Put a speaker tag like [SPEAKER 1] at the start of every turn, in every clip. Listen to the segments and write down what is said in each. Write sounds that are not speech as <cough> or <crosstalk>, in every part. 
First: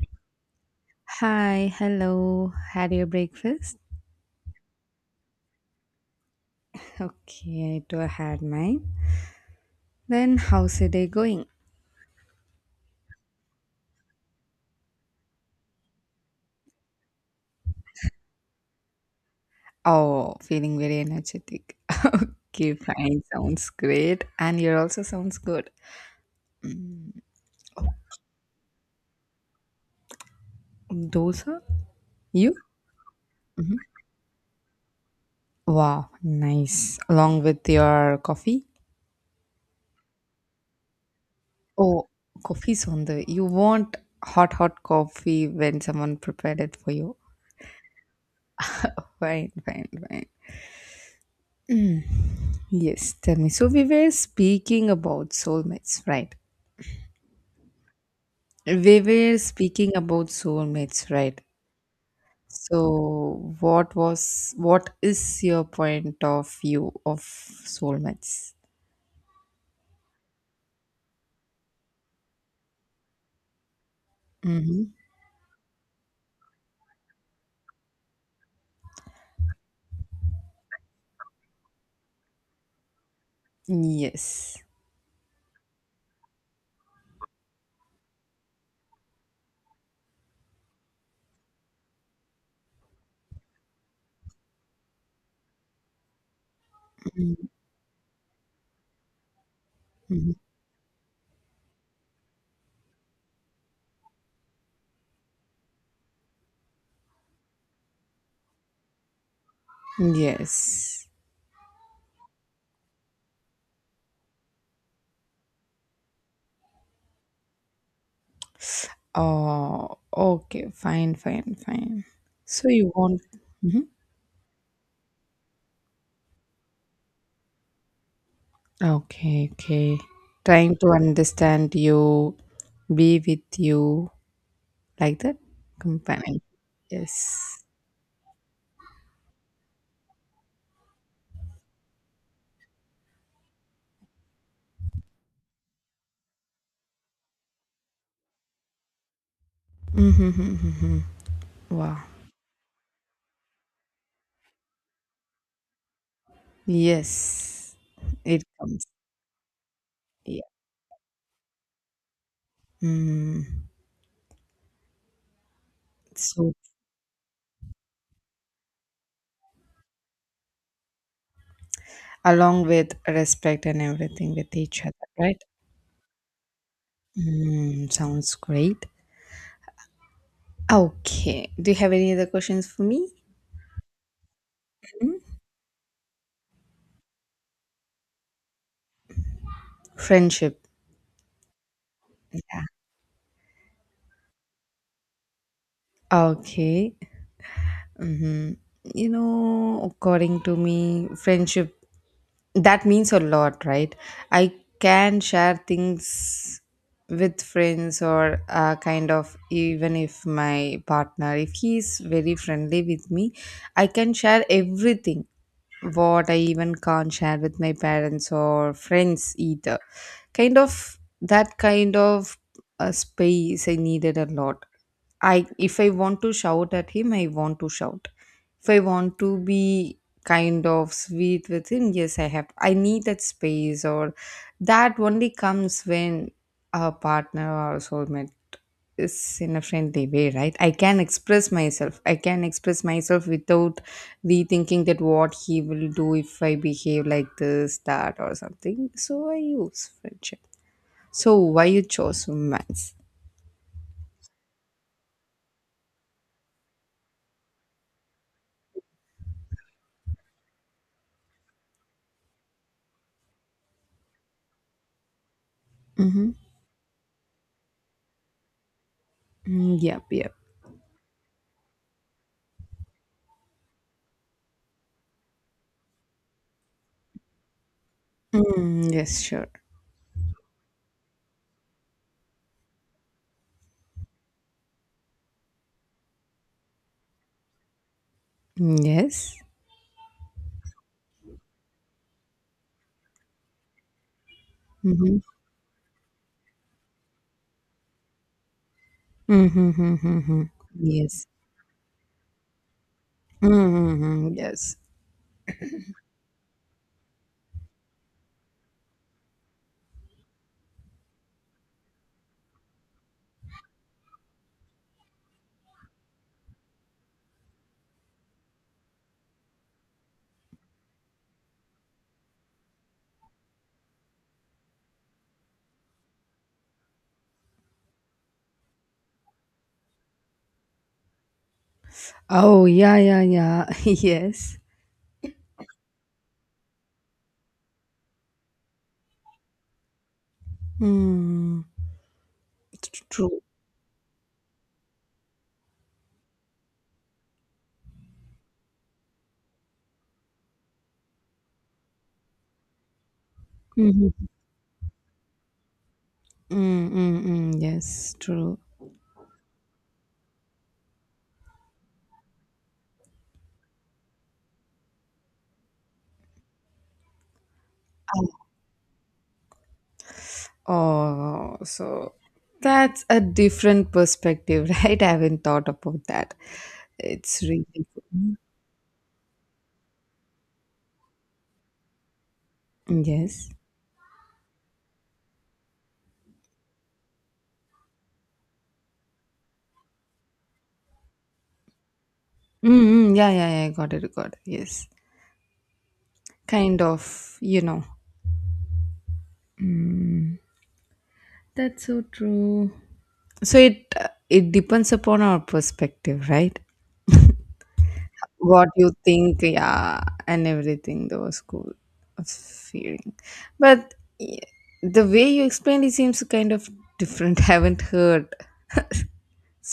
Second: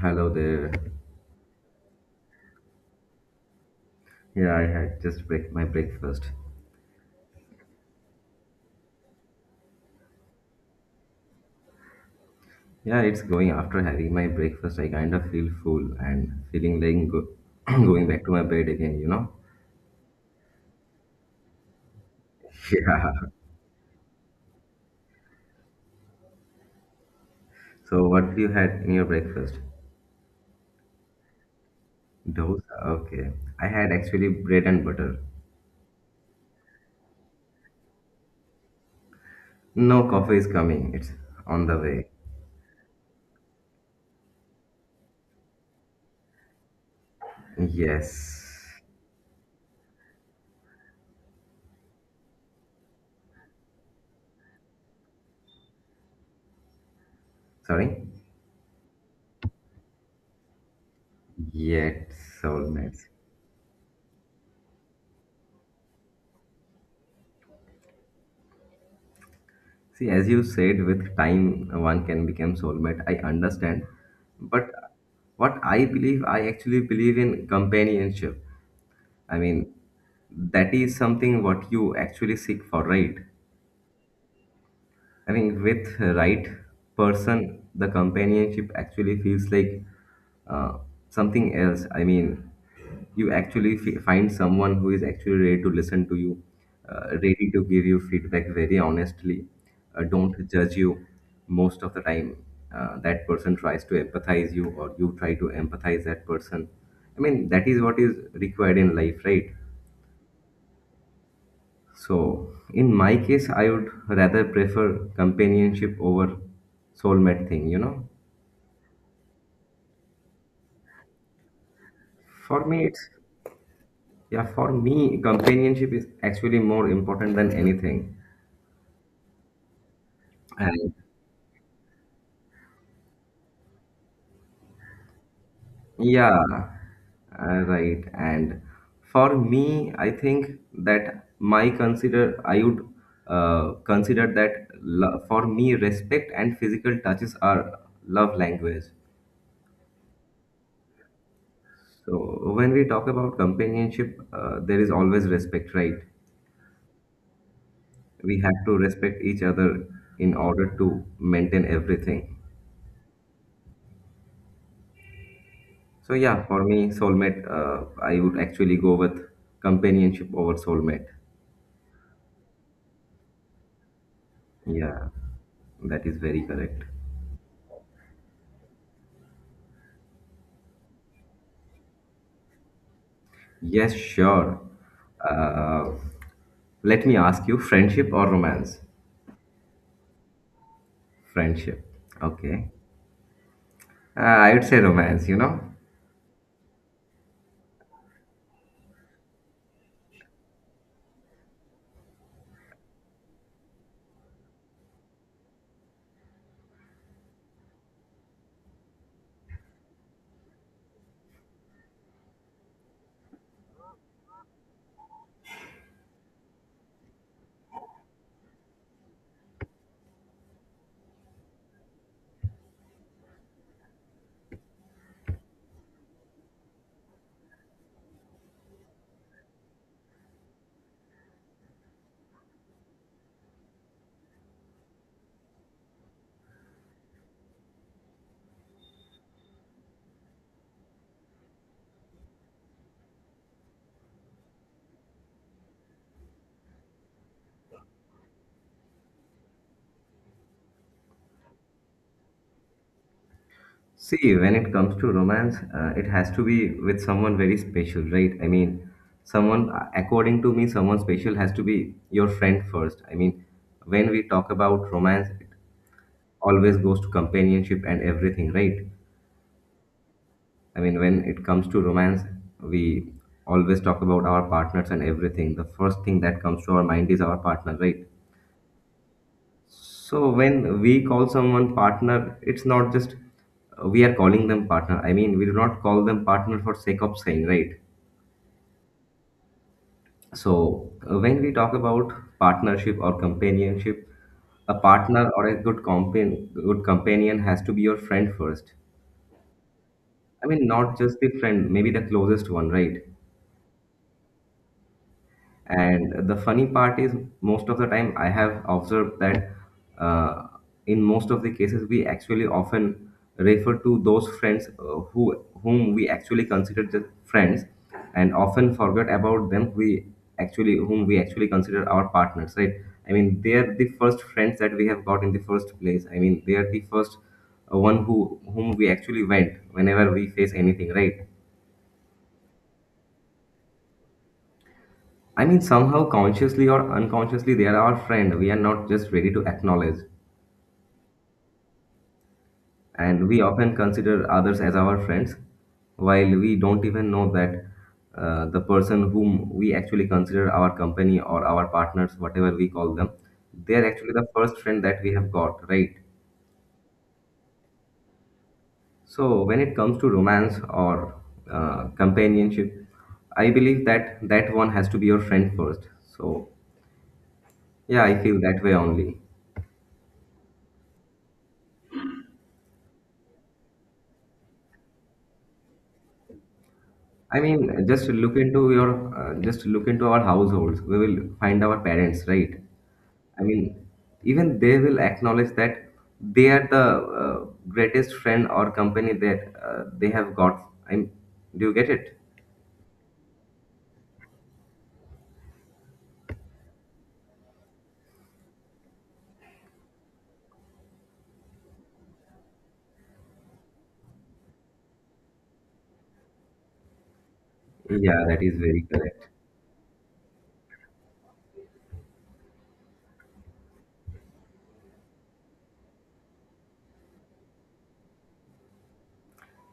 [SPEAKER 1] Hello there.
[SPEAKER 2] Hi, hello. Had your breakfast?
[SPEAKER 1] Yeah, I had just break my breakfast.
[SPEAKER 2] Okay, I too had mine. Then how's your day going?
[SPEAKER 1] Yeah, it's going after having my breakfast. I kind of feel full and feeling like <clears throat> going back to my bed again, you know?
[SPEAKER 2] Oh, feeling very energetic. <laughs>
[SPEAKER 1] <laughs>
[SPEAKER 2] Okay, fine.
[SPEAKER 1] Yeah.
[SPEAKER 2] Sounds great. And your also sounds good. Mm, oh,
[SPEAKER 1] So, what you had in your breakfast?
[SPEAKER 2] dosa? You?
[SPEAKER 1] Dosa. Okay. I
[SPEAKER 2] Mhm.
[SPEAKER 1] had actually bread and butter.
[SPEAKER 2] Wow, nice. Along with your coffee?
[SPEAKER 1] No coffee is coming. It's on the way.
[SPEAKER 2] Oh, coffee's on the. You want hot, hot coffee when someone prepared it for you?
[SPEAKER 1] Yes.
[SPEAKER 2] Fine, fine, fine. Mm. Yes, tell me. So we were speaking about soulmates, right?
[SPEAKER 1] Sorry?
[SPEAKER 2] We were speaking about soulmates, right?
[SPEAKER 1] Yet soulmates.
[SPEAKER 2] So what is your point of view of soulmates?
[SPEAKER 1] See, as you said, with time one can become soulmate. I understand, but
[SPEAKER 2] Mm-hmm.
[SPEAKER 1] what I believe, I actually believe in companionship. I mean, that is something what you actually seek for, right?
[SPEAKER 2] Yes.
[SPEAKER 1] I mean, with the right person, the companionship actually feels like uh, something else. I mean, you actually find someone who is actually ready to listen to you, ready to give you feedback very honestly,
[SPEAKER 2] Mm-hmm.
[SPEAKER 1] don't judge you most of the time. That person tries to empathize you, or you try to empathize that person. I mean, that is what is required in life, right?
[SPEAKER 2] Yes.
[SPEAKER 1] So, in my case, I would rather prefer companionship over soulmate thing, you know.
[SPEAKER 2] Oh, okay. Fine, fine, fine.
[SPEAKER 1] For
[SPEAKER 2] So
[SPEAKER 1] me,
[SPEAKER 2] you
[SPEAKER 1] it's
[SPEAKER 2] want? Mhm.
[SPEAKER 1] yeah, for me, companionship is actually more important than anything.
[SPEAKER 2] Okay, okay. Trying to
[SPEAKER 1] And
[SPEAKER 2] understand you, be with you. Like that companion,
[SPEAKER 1] yeah,
[SPEAKER 2] yes.
[SPEAKER 1] right. And for me, I think that my consider I would consider that for me, respect and physical touches are love language.
[SPEAKER 2] Mm-hmm. Wow.
[SPEAKER 1] So when we talk about companionship, there is always respect, right?
[SPEAKER 2] Yes,
[SPEAKER 1] We
[SPEAKER 2] it
[SPEAKER 1] have to
[SPEAKER 2] comes,
[SPEAKER 1] respect each other in
[SPEAKER 2] yeah.
[SPEAKER 1] order to maintain everything.
[SPEAKER 2] Mm.
[SPEAKER 1] So yeah,
[SPEAKER 2] So
[SPEAKER 1] for me, soulmate, I would actually go with companionship over soulmate.
[SPEAKER 2] along with respect and everything with each other,
[SPEAKER 1] Yeah,
[SPEAKER 2] right?
[SPEAKER 1] that is very correct.
[SPEAKER 2] Mm, sounds great. Okay, do you have any other questions for me?
[SPEAKER 1] Yes, sure.
[SPEAKER 2] Mm.
[SPEAKER 1] Uh, let me ask you, friendship or romance?
[SPEAKER 2] Friendship.
[SPEAKER 1] Friendship. Okay. I would say romance, you know.
[SPEAKER 2] Okay, you know, according to me, friendship, that means a lot, right? I can share things with friends or kind of, even if my partner, if he's very friendly with me, I can share everything, what I even can't share with my parents or friends either, kind of, that kind of a space I needed a lot. I, if I want to shout at him, I want to shout. If I want to be kind of sweet with him, yes, I have. I need that space, or that only comes when a partner or soulmate is in a friendly way, right? I can express myself. I can express myself without rethinking that what he will do if I behave like this, that, or something. So I use friendship. So why you chose romance?
[SPEAKER 1] See, when it comes to romance, it has to be with someone very special, right? I mean, someone, according to me, someone special has to be your friend first. I mean, when we talk about romance, it
[SPEAKER 2] Mm-hmm.
[SPEAKER 1] always goes to companionship and everything, right?
[SPEAKER 2] Mm, yep, yep.
[SPEAKER 1] I mean, when it comes to romance, we always talk about our partners and everything. The first thing that comes to our mind is our partner, right?
[SPEAKER 2] Mm, yes, sure.
[SPEAKER 1] So when we call someone partner, it's not just we are calling them partner. I mean, we do not call them partner for sake of saying, right?
[SPEAKER 2] Mm, yes.
[SPEAKER 1] So when we talk about partnership or companionship, a
[SPEAKER 2] Mm-hmm.
[SPEAKER 1] partner or a good companion has to be your friend first.
[SPEAKER 2] Mm-hmm. Mm-hmm.
[SPEAKER 1] I mean, not just
[SPEAKER 2] Yes.
[SPEAKER 1] the friend, maybe the closest one, right?
[SPEAKER 2] Mm-hmm. Yes.
[SPEAKER 1] And the funny part is, most of the time, I have observed that uh, in most of the cases, we actually often refer to those friends who whom we actually consider just friends, and often forget about them. We actually whom we actually consider our partners, right? I mean, they are the first friends that we have got in the first place. I mean, they are the first one who whom we actually went whenever we face anything, right?
[SPEAKER 2] Oh, yeah, yeah, yeah. <laughs> Yes.
[SPEAKER 1] I mean, somehow, consciously or unconsciously, they are our friend. We are not just ready to acknowledge.
[SPEAKER 2] Mm,
[SPEAKER 1] And
[SPEAKER 2] true.
[SPEAKER 1] we often consider others as our friends, while we don't even know that the person whom we actually consider our company or our partners, whatever we call them, they are actually
[SPEAKER 2] Mm-hmm.
[SPEAKER 1] the first friend that we have got, right?
[SPEAKER 2] Mm-hmm. Yes, true.
[SPEAKER 1] So, when it comes to romance or companionship, I believe that one has to be your friend first. So, yeah, I feel that way only.
[SPEAKER 2] Oh, so that's a different perspective, <laughs> right? I haven't thought about that.
[SPEAKER 1] I
[SPEAKER 2] It's really good.
[SPEAKER 1] mean, just
[SPEAKER 2] Mm,
[SPEAKER 1] look into your, just look into our households. We will find our parents, right? I
[SPEAKER 2] yes.
[SPEAKER 1] mean, even they will acknowledge that they are the greatest friend or company that they have got. I'm, do you get it?
[SPEAKER 2] Mm-hmm. Yeah, yeah, yeah. Got it, got it. Yes. Kind of, you know. Mm. That's so true. So it, it depends upon our perspective, right?
[SPEAKER 1] Yeah, that is
[SPEAKER 2] What
[SPEAKER 1] very
[SPEAKER 2] you
[SPEAKER 1] correct.
[SPEAKER 2] think, yeah, and everything. That was cool of feeling, but y- the way you explained it seems kind of different. <laughs> Haven't heard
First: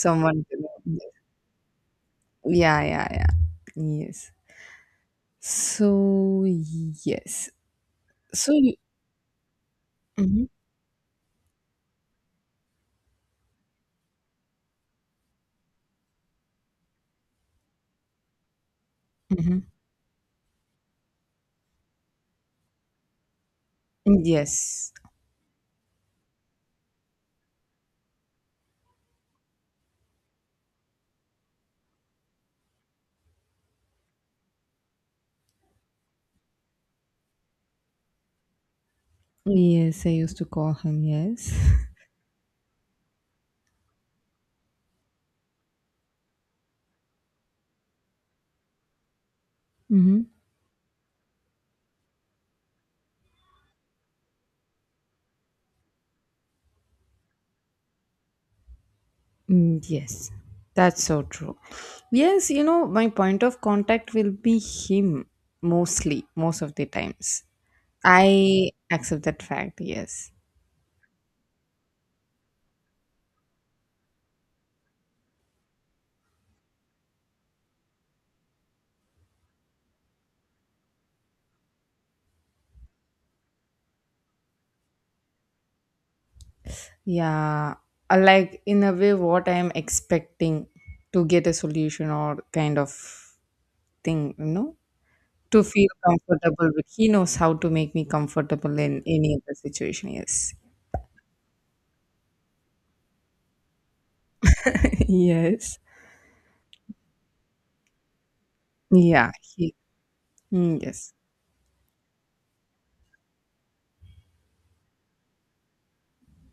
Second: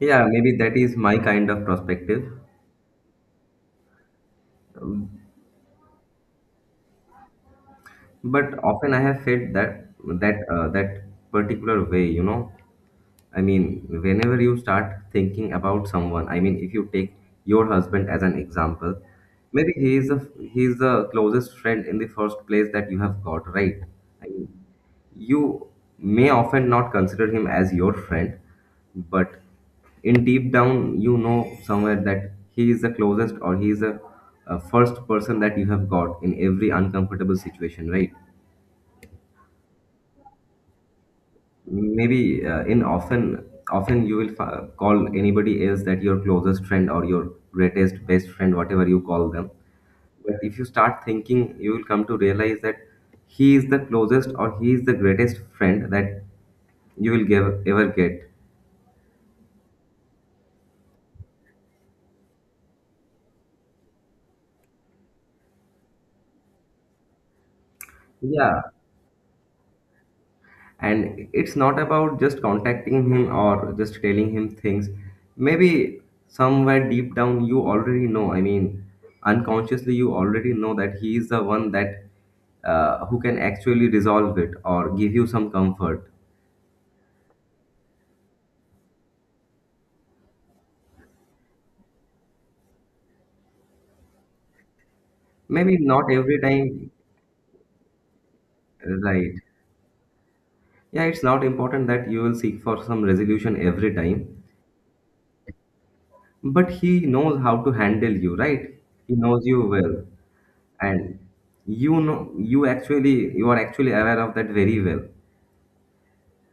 [SPEAKER 1] Yeah, maybe that is my kind of perspective.
[SPEAKER 2] Yeah, yeah, yeah. Yes. So yes. So
[SPEAKER 1] But
[SPEAKER 2] you.
[SPEAKER 1] often I have felt that
[SPEAKER 2] Hmm.
[SPEAKER 1] that particular way, you know. I mean, whenever you start thinking about someone, I mean, if you take your husband as an example,
[SPEAKER 2] Hmm.
[SPEAKER 1] maybe he is the closest friend in the first place that you have got, right? I mean,
[SPEAKER 2] Yes.
[SPEAKER 1] you may often not consider him as your friend, but in deep down, you know somewhere that he is the closest or he is the first person that you have got in every uncomfortable situation, right?
[SPEAKER 2] Yes, I used to call him. Yes.
[SPEAKER 1] Maybe in often often you will call anybody else that your closest friend or your greatest best friend, whatever you call them. But
[SPEAKER 2] <laughs>
[SPEAKER 1] if you start thinking, you will come to realize that he is the closest or he is the greatest friend that ever get.
[SPEAKER 2] Mm, yes, that's so true. Yes, you know, my point of contact will be him mostly, most of the times.
[SPEAKER 1] Yeah,
[SPEAKER 2] I accept that fact, yes.
[SPEAKER 1] and it's not about just contacting him or just telling him things. Maybe somewhere deep down you already know. I mean, unconsciously you already know that he is the one that who can actually resolve it or give you some comfort,
[SPEAKER 2] Yeah, like in a way, what I am expecting to get a solution or kind of thing, you know, to
[SPEAKER 1] maybe
[SPEAKER 2] feel
[SPEAKER 1] not every
[SPEAKER 2] comfortable with.
[SPEAKER 1] time.
[SPEAKER 2] He knows how to make me comfortable
[SPEAKER 1] Uh,
[SPEAKER 2] in
[SPEAKER 1] right.
[SPEAKER 2] any other situation, yes.
[SPEAKER 1] Yeah, it's not important that you will seek for some resolution every time,
[SPEAKER 2] <laughs> Yes.
[SPEAKER 1] but he knows how to handle you, right? He
[SPEAKER 2] Yeah,
[SPEAKER 1] knows you
[SPEAKER 2] he,
[SPEAKER 1] well,
[SPEAKER 2] mm, yes.
[SPEAKER 1] and you know you actually you are actually aware of that very well,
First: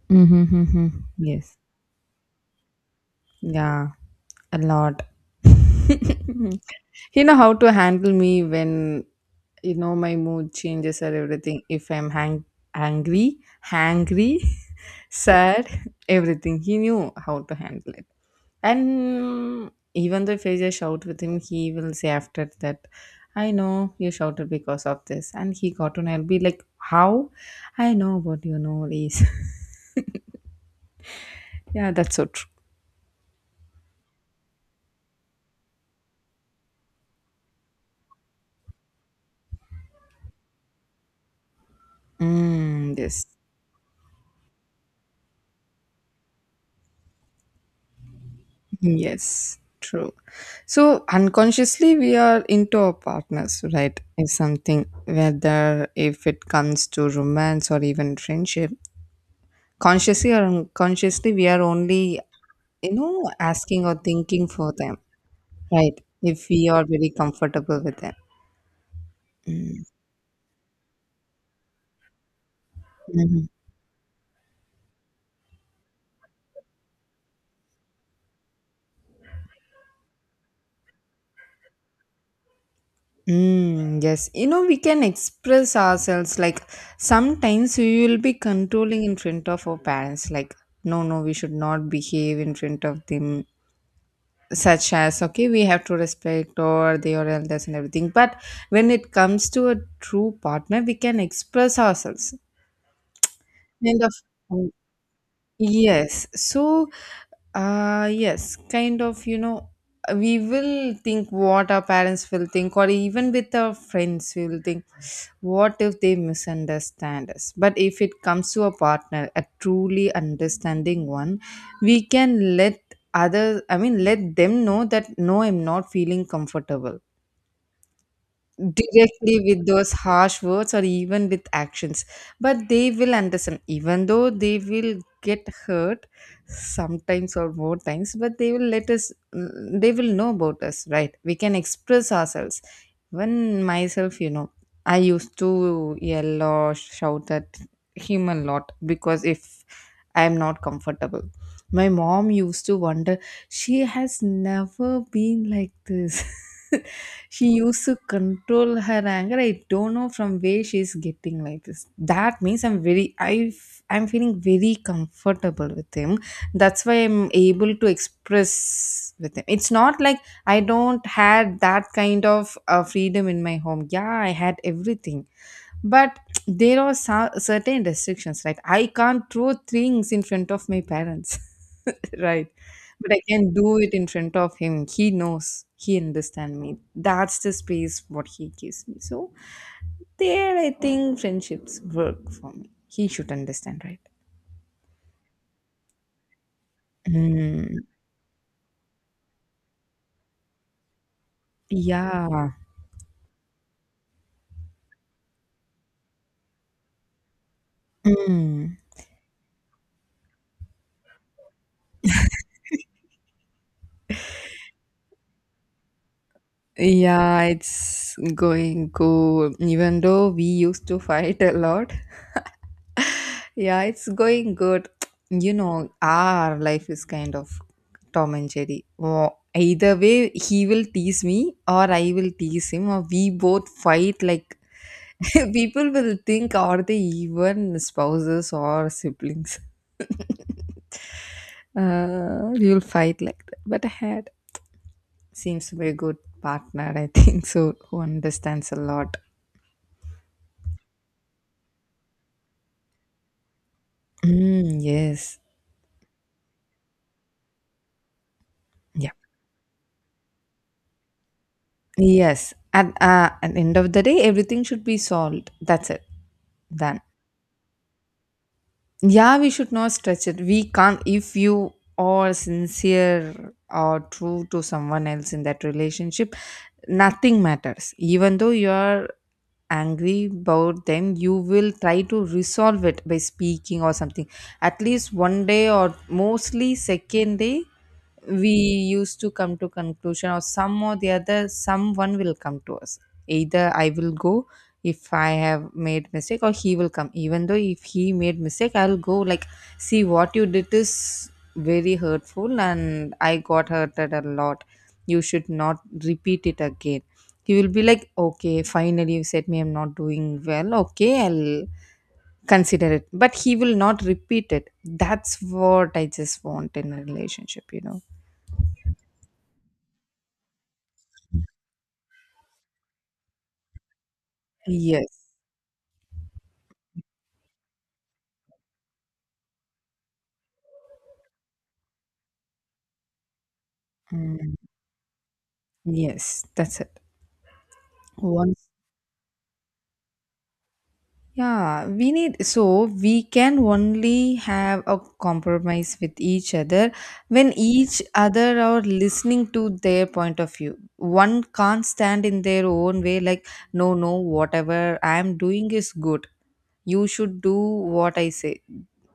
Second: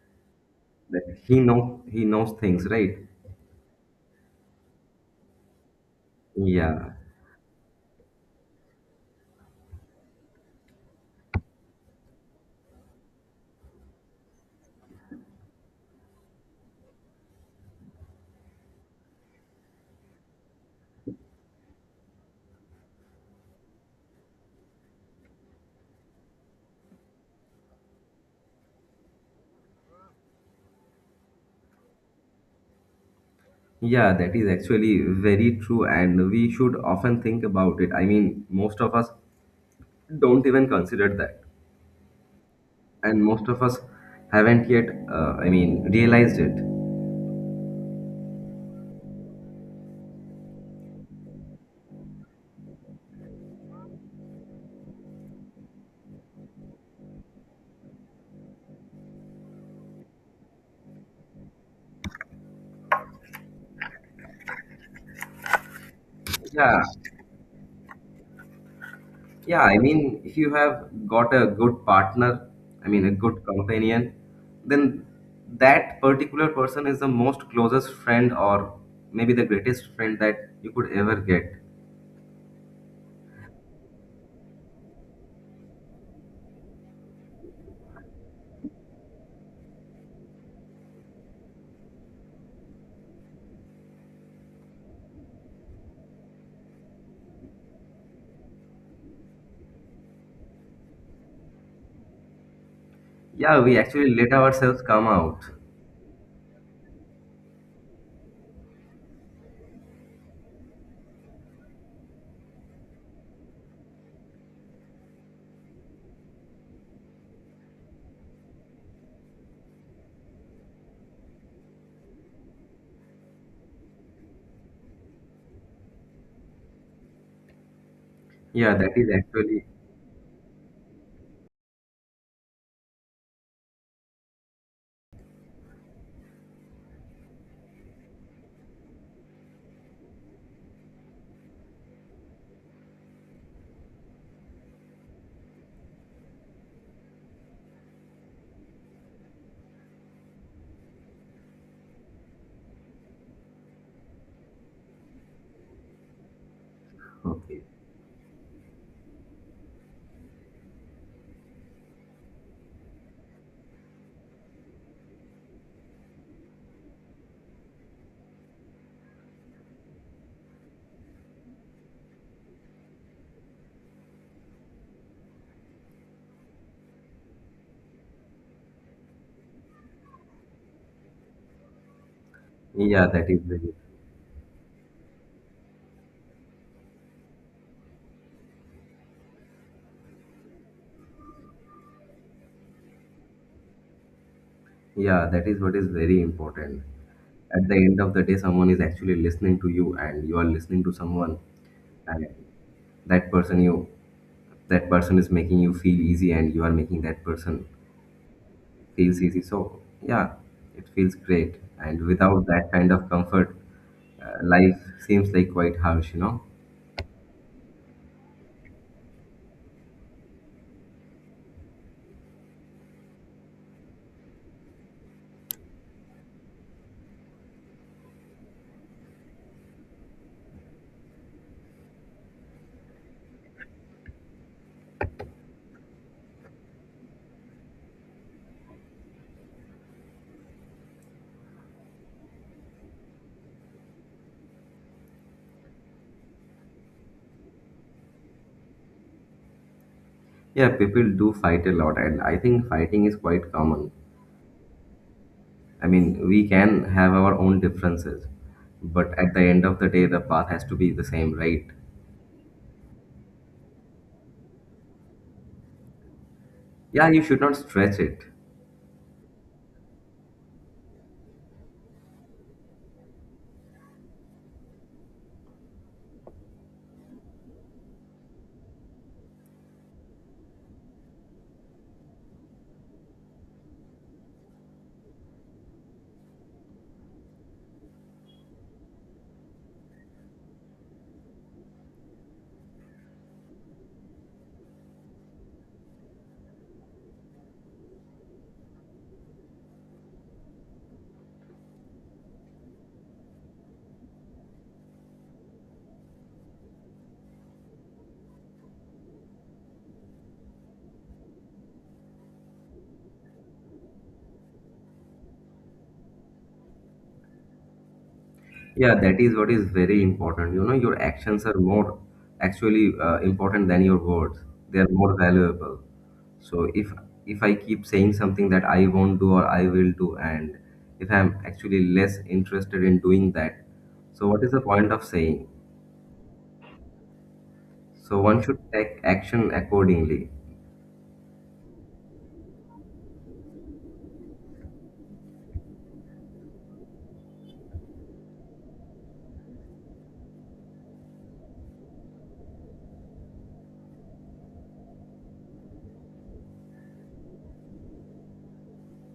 [SPEAKER 2] Mm-hmm, mm-hmm.
[SPEAKER 1] that he
[SPEAKER 2] Yes.
[SPEAKER 1] know he knows things, right?
[SPEAKER 2] Yeah. A lot. <laughs>
[SPEAKER 1] Yeah,
[SPEAKER 2] You know how to handle me when, you know, my mood changes or everything. If I'm angry, hangry, <laughs> sad, everything. He knew how to handle it. And even though if I just shout with him, he will say after that, I know you shouted because of this. And he got on, I'll be like, how? I know what you know is. <laughs> Yeah, that's so true.
[SPEAKER 1] yeah, that is actually very true and we should often think about it. I mean, most of us don't even consider that,
[SPEAKER 2] Mm,
[SPEAKER 1] and
[SPEAKER 2] yes.
[SPEAKER 1] most of us haven't yet I mean realized it.
[SPEAKER 2] Yes, true. So unconsciously, we are into our partners, right? Is something, whether if it comes to romance or even friendship, consciously or unconsciously, we are only, you know, asking or thinking for them, right? If we
[SPEAKER 1] Yeah.
[SPEAKER 2] are very comfortable with them.
[SPEAKER 1] Yeah, I
[SPEAKER 2] Mm.
[SPEAKER 1] mean, if you have got a good partner, I mean, a good
[SPEAKER 2] Mhm.
[SPEAKER 1] companion, then that particular person is the most closest friend or maybe the greatest friend that you could ever get.
[SPEAKER 2] Mm, yes, you know, we can express ourselves like sometimes we will be controlling in front of our parents, like, no, no, we should not behave in front of them, such as, okay, we have to respect or the or elders and everything. But when it comes to a true partner, we can express ourselves
[SPEAKER 1] Yeah, we
[SPEAKER 2] and of.
[SPEAKER 1] actually let ourselves come out.
[SPEAKER 2] Yes. So, yes, kind of, you know, we will think what our parents will think, or even with our friends, we will think, what if they misunderstand us? But if it comes to a partner, a truly understanding one, we can let other, let them know that, no, I'm not feeling comfortable
[SPEAKER 1] Yeah, that is
[SPEAKER 2] directly, with
[SPEAKER 1] actually
[SPEAKER 2] those harsh words or even with actions. But they will understand, even though they will get hurt sometimes or more times, but they will let us, mm, they will know about us, right? We can express ourselves. When myself, you know, I used to yell or shout at him a lot, because if I am not comfortable, my mom used to wonder, she has never been like this. <laughs> She
[SPEAKER 1] okay.
[SPEAKER 2] used to control her anger. I don't know from where she's getting like this. That means I'm very, I'm feeling very comfortable with him. That's why I'm able to express with him. It's not like I don't had that kind of freedom in my home. Yeah, I had everything, but there are certain restrictions, right? I can't throw things in front of my parents. <laughs> Right?
[SPEAKER 1] Yeah,
[SPEAKER 2] But I
[SPEAKER 1] that is
[SPEAKER 2] can
[SPEAKER 1] very,
[SPEAKER 2] do it in front of him. He knows, he understand me. That's the space what he gives me. So there, I think friendships work for me. He should understand, right?
[SPEAKER 1] yeah, that is what is very important. At the
[SPEAKER 2] Mm,
[SPEAKER 1] end of the day, someone is actually listening to you and you are listening to someone, and
[SPEAKER 2] yeah.
[SPEAKER 1] that person you that person is making you feel easy and you are making that person
[SPEAKER 2] Mm.
[SPEAKER 1] feels easy. So yeah, it feels great, and without that kind of comfort life seems like quite harsh, you know.
[SPEAKER 2] Yeah, it's going good. Even though we used to fight a lot, yeah, it's going good. You know, our life is kind of Tom and Jerry. Oh, either way, he will tease me or I will tease him, or we both fight. Like, <laughs> people will think, are they even spouses or siblings? <laughs> You'll fight like that. But I had seems to be a good partner, I think so, who understands a lot.
[SPEAKER 1] Yeah, people do fight a lot, and I think fighting is quite common.
[SPEAKER 2] Mm, yes.
[SPEAKER 1] I mean, we can have our own differences,
[SPEAKER 2] Yeah.
[SPEAKER 1] but at the end of the day the path has to be the same, right?
[SPEAKER 2] Yes. At the end of the day, everything should be solved. That's it. Done.
[SPEAKER 1] Yeah, you should not stretch it.
[SPEAKER 2] Yeah, we should not stretch it. We can't, if you are sincere or true to someone else in that relationship, nothing matters. Even though you are angry about them, you will try to resolve it by speaking or something. At least one day or mostly second day, we used to come to conclusion or some or the other, someone will come to us. Either I will go, if I have made mistake, or he will come. Even though if he made mistake, I'll go like, see what you did is very hurtful and I got hurted a lot. You should not repeat it again. He will be like, okay, finally you said me I'm not doing well, okay, I'll consider it. But he will not repeat it. That's what I just want in a relationship, you know.
[SPEAKER 1] Yeah, that is what is very important. You know, your actions are more actually important than your words. They are more
[SPEAKER 2] Yes.
[SPEAKER 1] valuable. So if I keep saying something that I won't do or I will do, and if I'm actually less interested in doing that, so what is
[SPEAKER 2] Mm,
[SPEAKER 1] the point of saying?
[SPEAKER 2] yes, that's it.
[SPEAKER 1] So one should
[SPEAKER 2] Once,
[SPEAKER 1] take action accordingly.
[SPEAKER 2] yeah, we need, so we can only have a compromise with each other when each other are listening to their point of view. One can't stand in their own way, like, no, no, whatever I'm doing is good. You should do what I say.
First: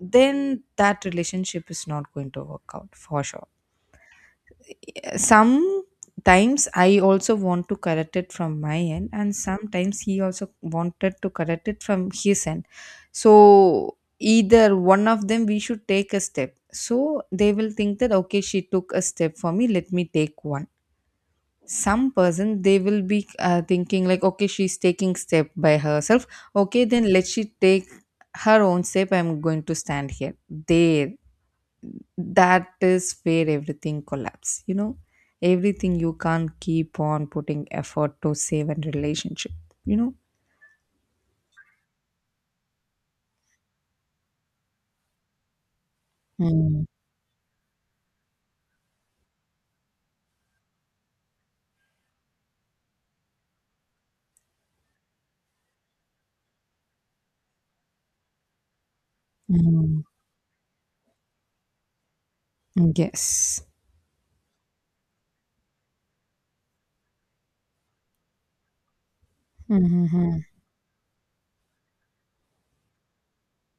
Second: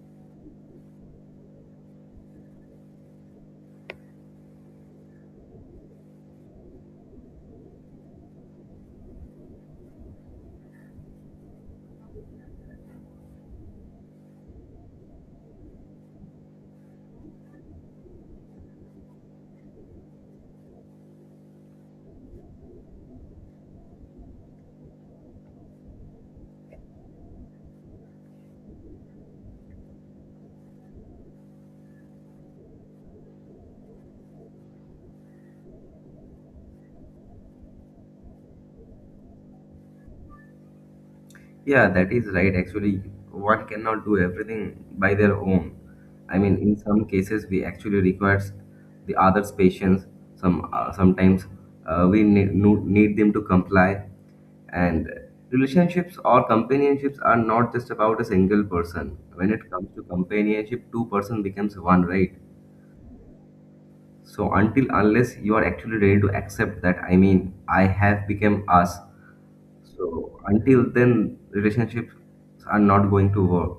[SPEAKER 2] Then that relationship is not going to work out for sure. Sometimes I also want to correct it from my end, and sometimes he also wanted to correct it from his end. So either one of them, we should take a step, so they will think that, okay, she took a step for me, let me take one. Some person, they will be thinking like, okay, she's taking step by herself, okay then let she take her own step, I'm going to stand here, there. That is where everything collapses, you know. Everything, you can't keep on putting effort to save and relationship, you know.
[SPEAKER 1] Yeah, that is right. Actually, one cannot do everything by their own. I mean, in
[SPEAKER 2] Mm,
[SPEAKER 1] some cases, we actually requires the other's patience. Some sometimes we need, no- need them to comply. And relationships or companionships are not just about a single person. When it comes
[SPEAKER 2] mm,
[SPEAKER 1] to companionship, two-person becomes one, right?
[SPEAKER 2] yes.
[SPEAKER 1] So until unless you are actually ready to accept that, I mean, I have become us.
[SPEAKER 2] Mhm,
[SPEAKER 1] So
[SPEAKER 2] mhm.
[SPEAKER 1] until then, relationships are not going to work.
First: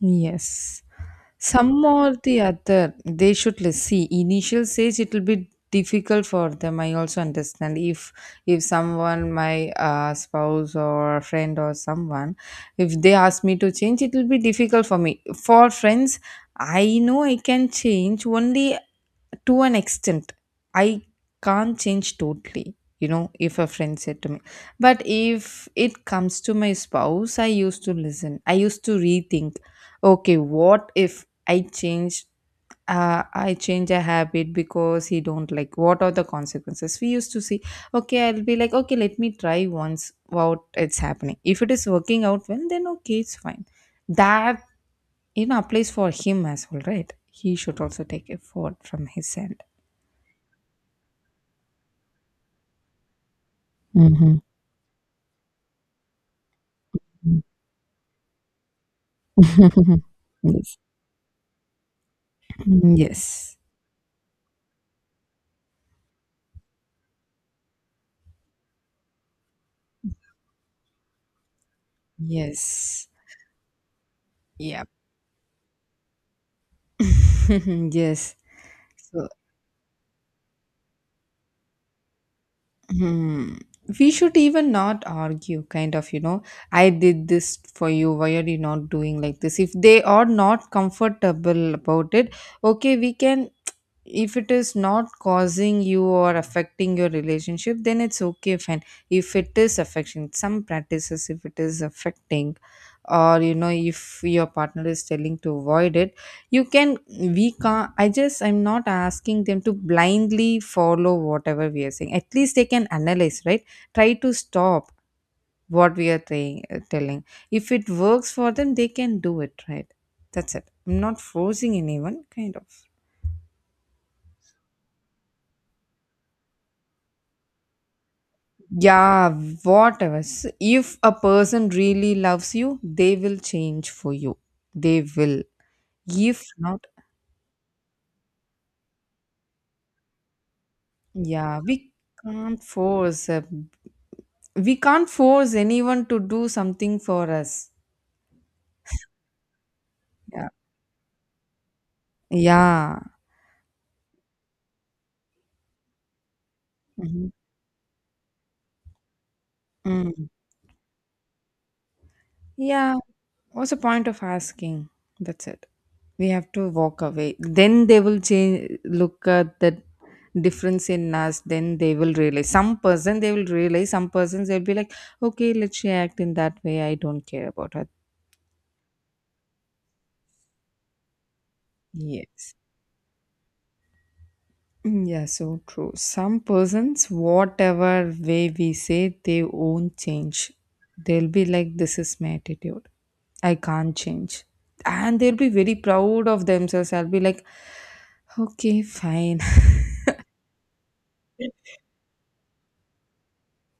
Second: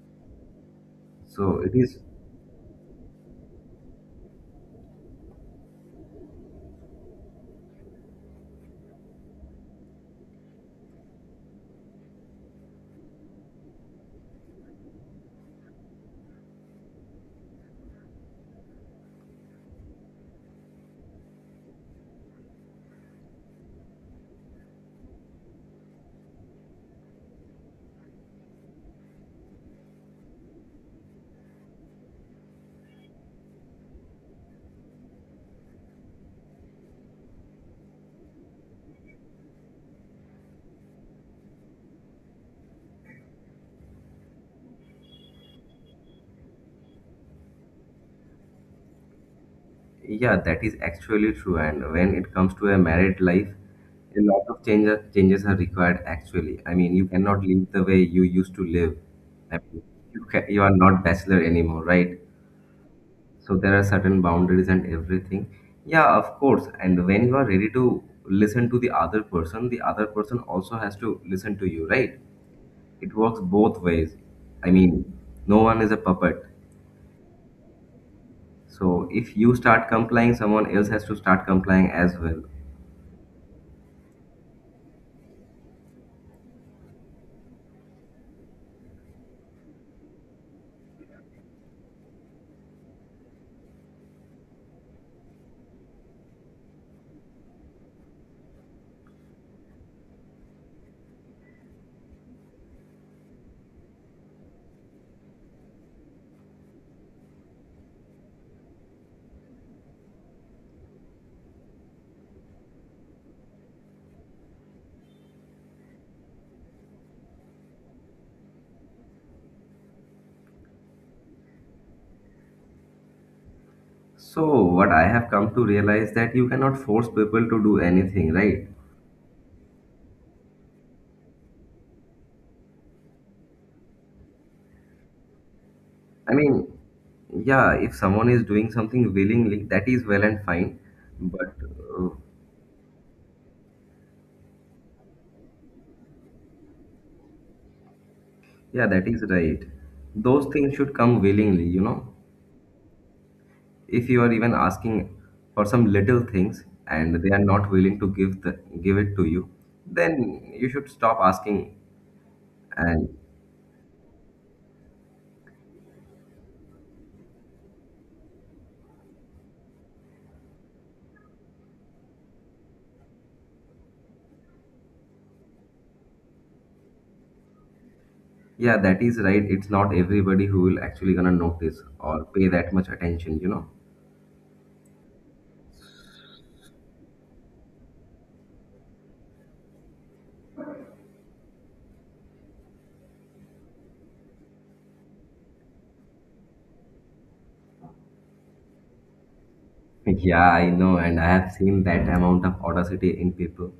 [SPEAKER 2] Yes.
[SPEAKER 1] So it
[SPEAKER 2] Some
[SPEAKER 1] is,
[SPEAKER 2] or the other, they should, let's see, initial stage it will be difficult for them. I also understand, if someone, my spouse or friend or someone, if they ask me to change, it will be difficult for me. For friends, I know I can change only to an extent, I can't change totally, you know, if a friend said to me. But if it comes to my spouse, I used to listen, I used to rethink, okay, what if I change, I change a habit because he don't like, what are the consequences, we used to see. Okay, I'll be like, okay, let me try once what it's happening, if it is working out well then okay, it's fine. That, you know, applies for him as well, right? He should also take effort from his end.
[SPEAKER 1] yeah, that is actually true. And when it comes to a married life, a
[SPEAKER 2] Mhm.
[SPEAKER 1] lot of changes are required. Actually, I mean, you cannot live the way you used to live. I mean,
[SPEAKER 2] <laughs>
[SPEAKER 1] you are
[SPEAKER 2] Yes.
[SPEAKER 1] not bachelor anymore, right?
[SPEAKER 2] Mm, yes.
[SPEAKER 1] So there are certain boundaries and everything. Yeah, of course. And when you are ready to listen to the other person also has to listen to you, right?
[SPEAKER 2] Yes.
[SPEAKER 1] It works both ways. I
[SPEAKER 2] Yep.
[SPEAKER 1] mean, no one is a puppet.
[SPEAKER 2] <laughs> Yes.
[SPEAKER 1] So
[SPEAKER 2] So,
[SPEAKER 1] if you start complying, someone else has to start complying as well.
[SPEAKER 2] hmm. We should even not argue, kind of, you know, I did this for you. Why are you not doing like this? If they are not comfortable about it, okay, we can, if it is not causing you or affecting your relationship, then it's okay, fine. If it is affecting some practices, if it is affecting, or you know, if your partner is telling to avoid it, you can, we can't. I'm not asking them to blindly follow whatever we are saying. At least they can analyze, right? Try to stop what we are saying, telling. If it works for them, they can do it, right? That's it. I'm not forcing anyone, kind of.
[SPEAKER 1] So what I have come to realize that you cannot force people to do anything, right?
[SPEAKER 2] Yeah, whatever. If a person really loves you, they will change for you. They will.
[SPEAKER 1] I
[SPEAKER 2] If
[SPEAKER 1] mean,
[SPEAKER 2] not,
[SPEAKER 1] yeah, if someone is doing something willingly, that is well and fine. But
[SPEAKER 2] yeah, we
[SPEAKER 1] uh,
[SPEAKER 2] can't force. We can't force anyone to do something for us.
[SPEAKER 1] yeah, that is right. Those
[SPEAKER 2] Yeah.
[SPEAKER 1] things should come willingly, you know.
[SPEAKER 2] Yeah.
[SPEAKER 1] If you are even asking for some little things and
[SPEAKER 2] Mhm.
[SPEAKER 1] they are not willing to give it to you, then
[SPEAKER 2] Mm.
[SPEAKER 1] you should stop asking.
[SPEAKER 2] Yeah.
[SPEAKER 1] And
[SPEAKER 2] What's the point of asking? That's it. We have to walk away, then they will change. Look at the difference in us, then they will realize. Some person, they will realize. Some persons, they'll be like, okay, let's react in that way, I don't care about her.
[SPEAKER 1] yeah, that is right, it's not everybody who will actually gonna notice or pay
[SPEAKER 2] Yes.
[SPEAKER 1] that much attention, you know.
[SPEAKER 2] Mm, yeah, so true. Some persons, whatever way we say, they won't change. They'll be like, this is my attitude, I can't change. And they'll be very proud of themselves. I'll be like, okay, fine.
[SPEAKER 1] <laughs> Yeah, I know, and I have
[SPEAKER 2] <laughs>
[SPEAKER 1] seen that amount of audacity in people,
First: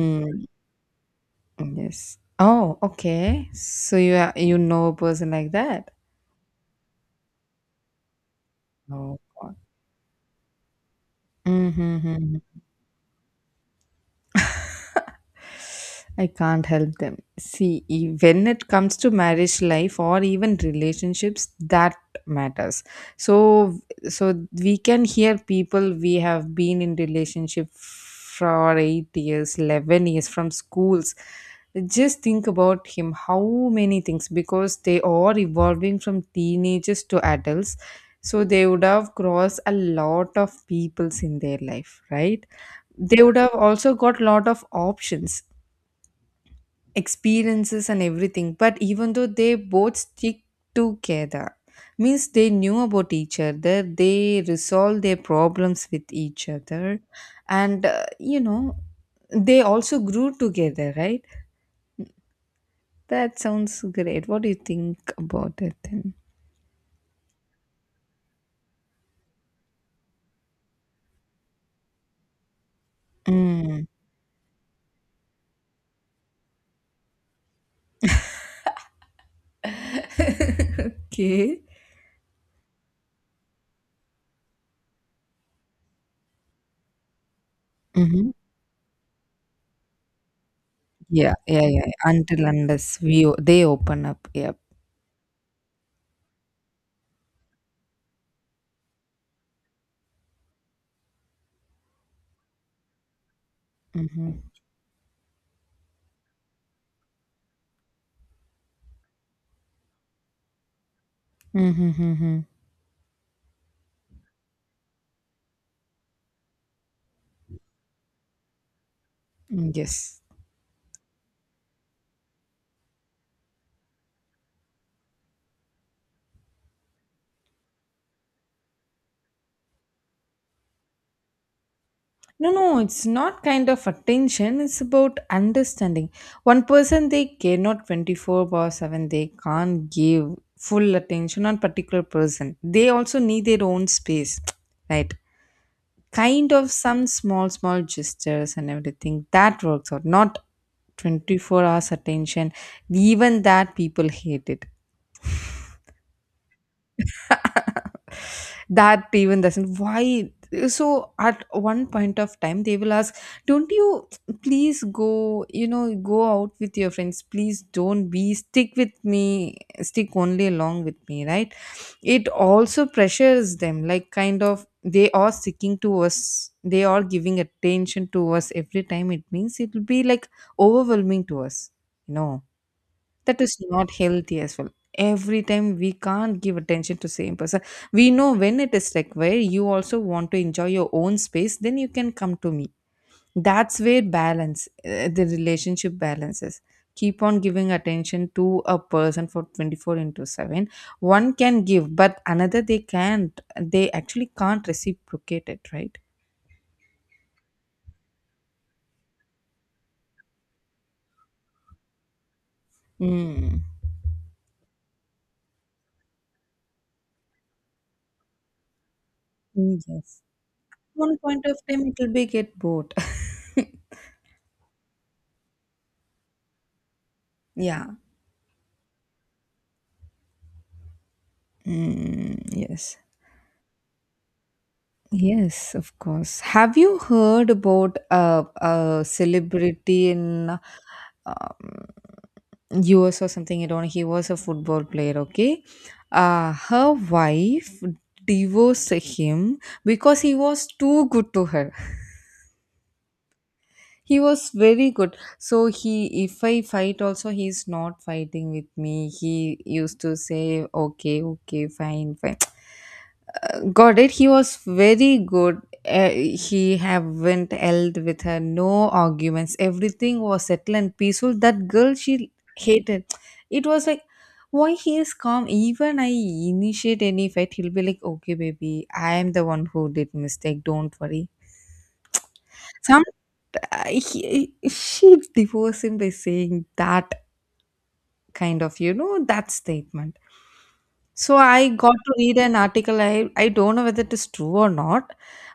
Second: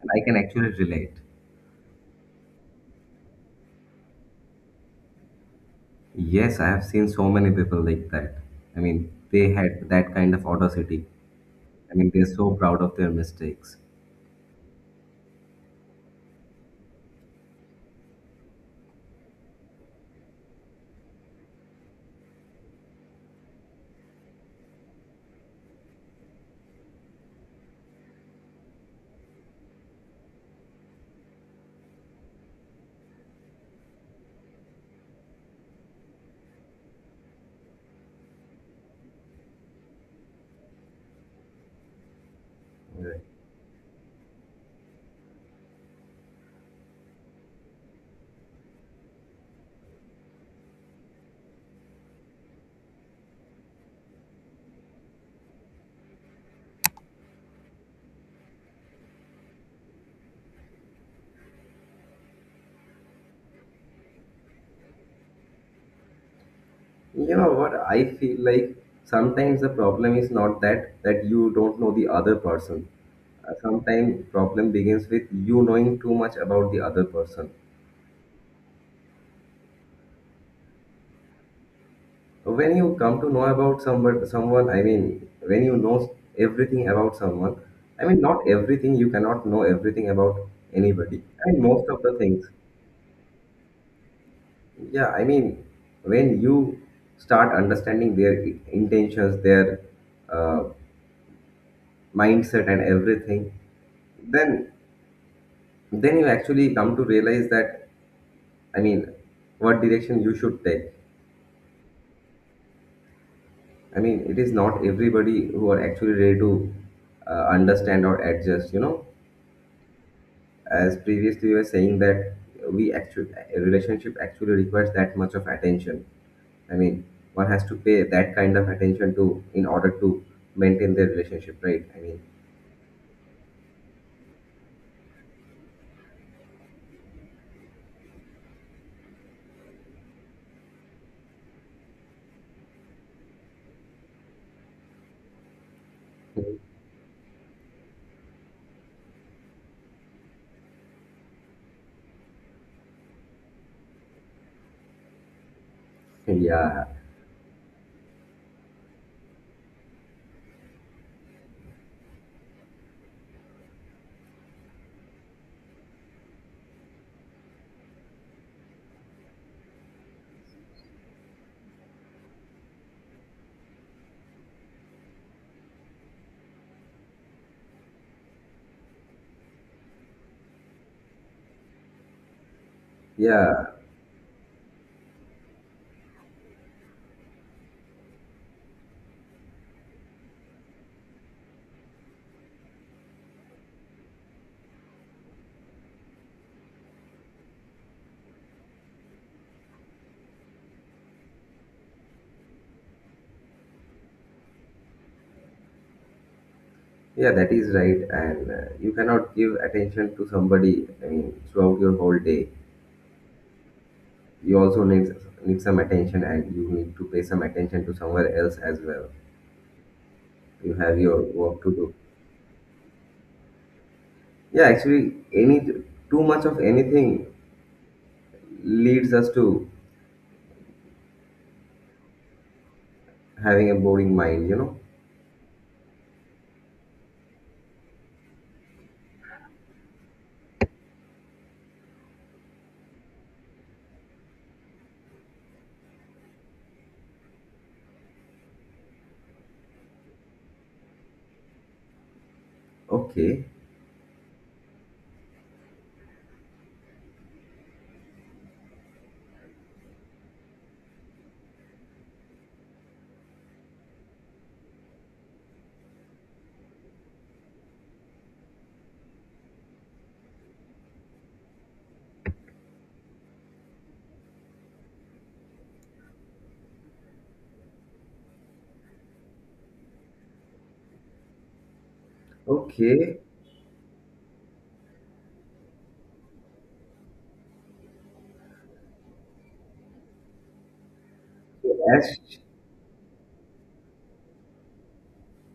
[SPEAKER 1] and I can actually relate.
[SPEAKER 2] Yes. Oh, okay. So you are, you know, a person like that?
[SPEAKER 1] Yes, I have seen so many people like that. I mean,
[SPEAKER 2] Oh
[SPEAKER 1] they
[SPEAKER 2] God.
[SPEAKER 1] had that kind of audacity. I mean, they're
[SPEAKER 2] Mm-hmm.
[SPEAKER 1] so proud of their mistakes.
[SPEAKER 2] <laughs> I can't help them. See, when it comes to marriage life or even relationships, that matters. So, so we can hear people, we have been in relationship for 8 years, 11 years from schools. Just think about him. How many things? Because they are evolving from teenagers to adults, so they would have crossed a lot of peoples in their life, right? They would have also got lot of options, experiences and everything, but even though they both stick together, means they knew about each other, they resolved their problems with each other, and you know, they also grew together, right? That sounds great. What do you think about it then?
[SPEAKER 1] You know what? I feel like sometimes the problem is not that you don't know the other person.
[SPEAKER 2] Mm.
[SPEAKER 1] Sometimes problem begins with you knowing too much about the other person.
[SPEAKER 2] <laughs> Okay.
[SPEAKER 1] When you come to know about someone, I mean, when you know everything about someone, I mean,
[SPEAKER 2] Hmm.
[SPEAKER 1] not everything. You cannot know everything about anybody.
[SPEAKER 2] yeah
[SPEAKER 1] I
[SPEAKER 2] yeah
[SPEAKER 1] mean,
[SPEAKER 2] yeah
[SPEAKER 1] most
[SPEAKER 2] yeah.
[SPEAKER 1] of the
[SPEAKER 2] Until
[SPEAKER 1] things.
[SPEAKER 2] unless we they open up. Yep.
[SPEAKER 1] Yeah, I mean, when you start understanding their intentions, their uh, mindset, and everything,
[SPEAKER 2] Mm-hmm.
[SPEAKER 1] then then you actually come to realize that i mean what direction you should take.
[SPEAKER 2] Mm-hmm. Mm-hmm.
[SPEAKER 1] It is not everybody who are actually ready to understand or adjust,
[SPEAKER 2] Yes.
[SPEAKER 1] as previously we were saying that we actually, a relationship actually requires that much of attention. i mean One has to pay that kind of attention to in order to maintain their relationship, right?
[SPEAKER 2] No, no, it's not kind of attention. It's about understanding. One person, they cannot 24 by 7. They can't give full attention on particular person. They also need their own space, <tsk> right? Kind
[SPEAKER 1] Mean
[SPEAKER 2] of some small, small gestures and everything. That works out. Not 24 hours attention. Even that, people hate it.
[SPEAKER 1] yeah,
[SPEAKER 2] That even doesn't, why? So at one point of time they will ask, don't you please go, you know, go out with your friends, please don't be stick with me, stick only along with me, right? It also pressures them, like kind of they are sticking to us, they are giving attention to us every time, it means it will be like overwhelming to us, you know. That is
[SPEAKER 1] yeah,
[SPEAKER 2] not healthy as well. Every time we can't give attention to same person. We know when it is required, you also want to enjoy your own space, then you can come to me. That's where balance, the relationship balances. Keep on giving attention to a person for 24 into 7, one can give, but another they can't, they actually can't reciprocate it, right?
[SPEAKER 1] yeah, that is right. And you cannot give attention to somebody, throughout your whole day.
[SPEAKER 2] Mm.
[SPEAKER 1] You also need, some attention, and you need to pay some attention to somewhere else as well.
[SPEAKER 2] Mm, yes.
[SPEAKER 1] You have
[SPEAKER 2] One
[SPEAKER 1] your
[SPEAKER 2] point of
[SPEAKER 1] work to
[SPEAKER 2] time it
[SPEAKER 1] do.
[SPEAKER 2] will be get bored. <laughs>
[SPEAKER 1] Yeah, actually any, too much of anything
[SPEAKER 2] Yeah.
[SPEAKER 1] leads us to
[SPEAKER 2] Mm, yes.
[SPEAKER 1] having a boring mind, you know.
[SPEAKER 2] Yes, of course. Have you heard about a celebrity in um, US or something? I don't know. He was a football player, okay? Her wife divorced him because he was too good to her. <laughs>
[SPEAKER 1] Okay,
[SPEAKER 2] He was very good. So he, if I fight also, he's not fighting with me. He used to say, okay, okay, fine, fine. Got it. He was very good. He haven't held with her. No arguments. Everything was settled and peaceful. That girl, she hated. It was like, why he is calm? Even I initiate any fight, he'll be like, okay, baby, I am the one who did mistake. Don't worry. Some
[SPEAKER 1] okay,
[SPEAKER 2] she divorced him by saying that kind of, you know, that statement. So I
[SPEAKER 1] so
[SPEAKER 2] got to
[SPEAKER 1] as,
[SPEAKER 2] read an article. I don't know whether it is true or not,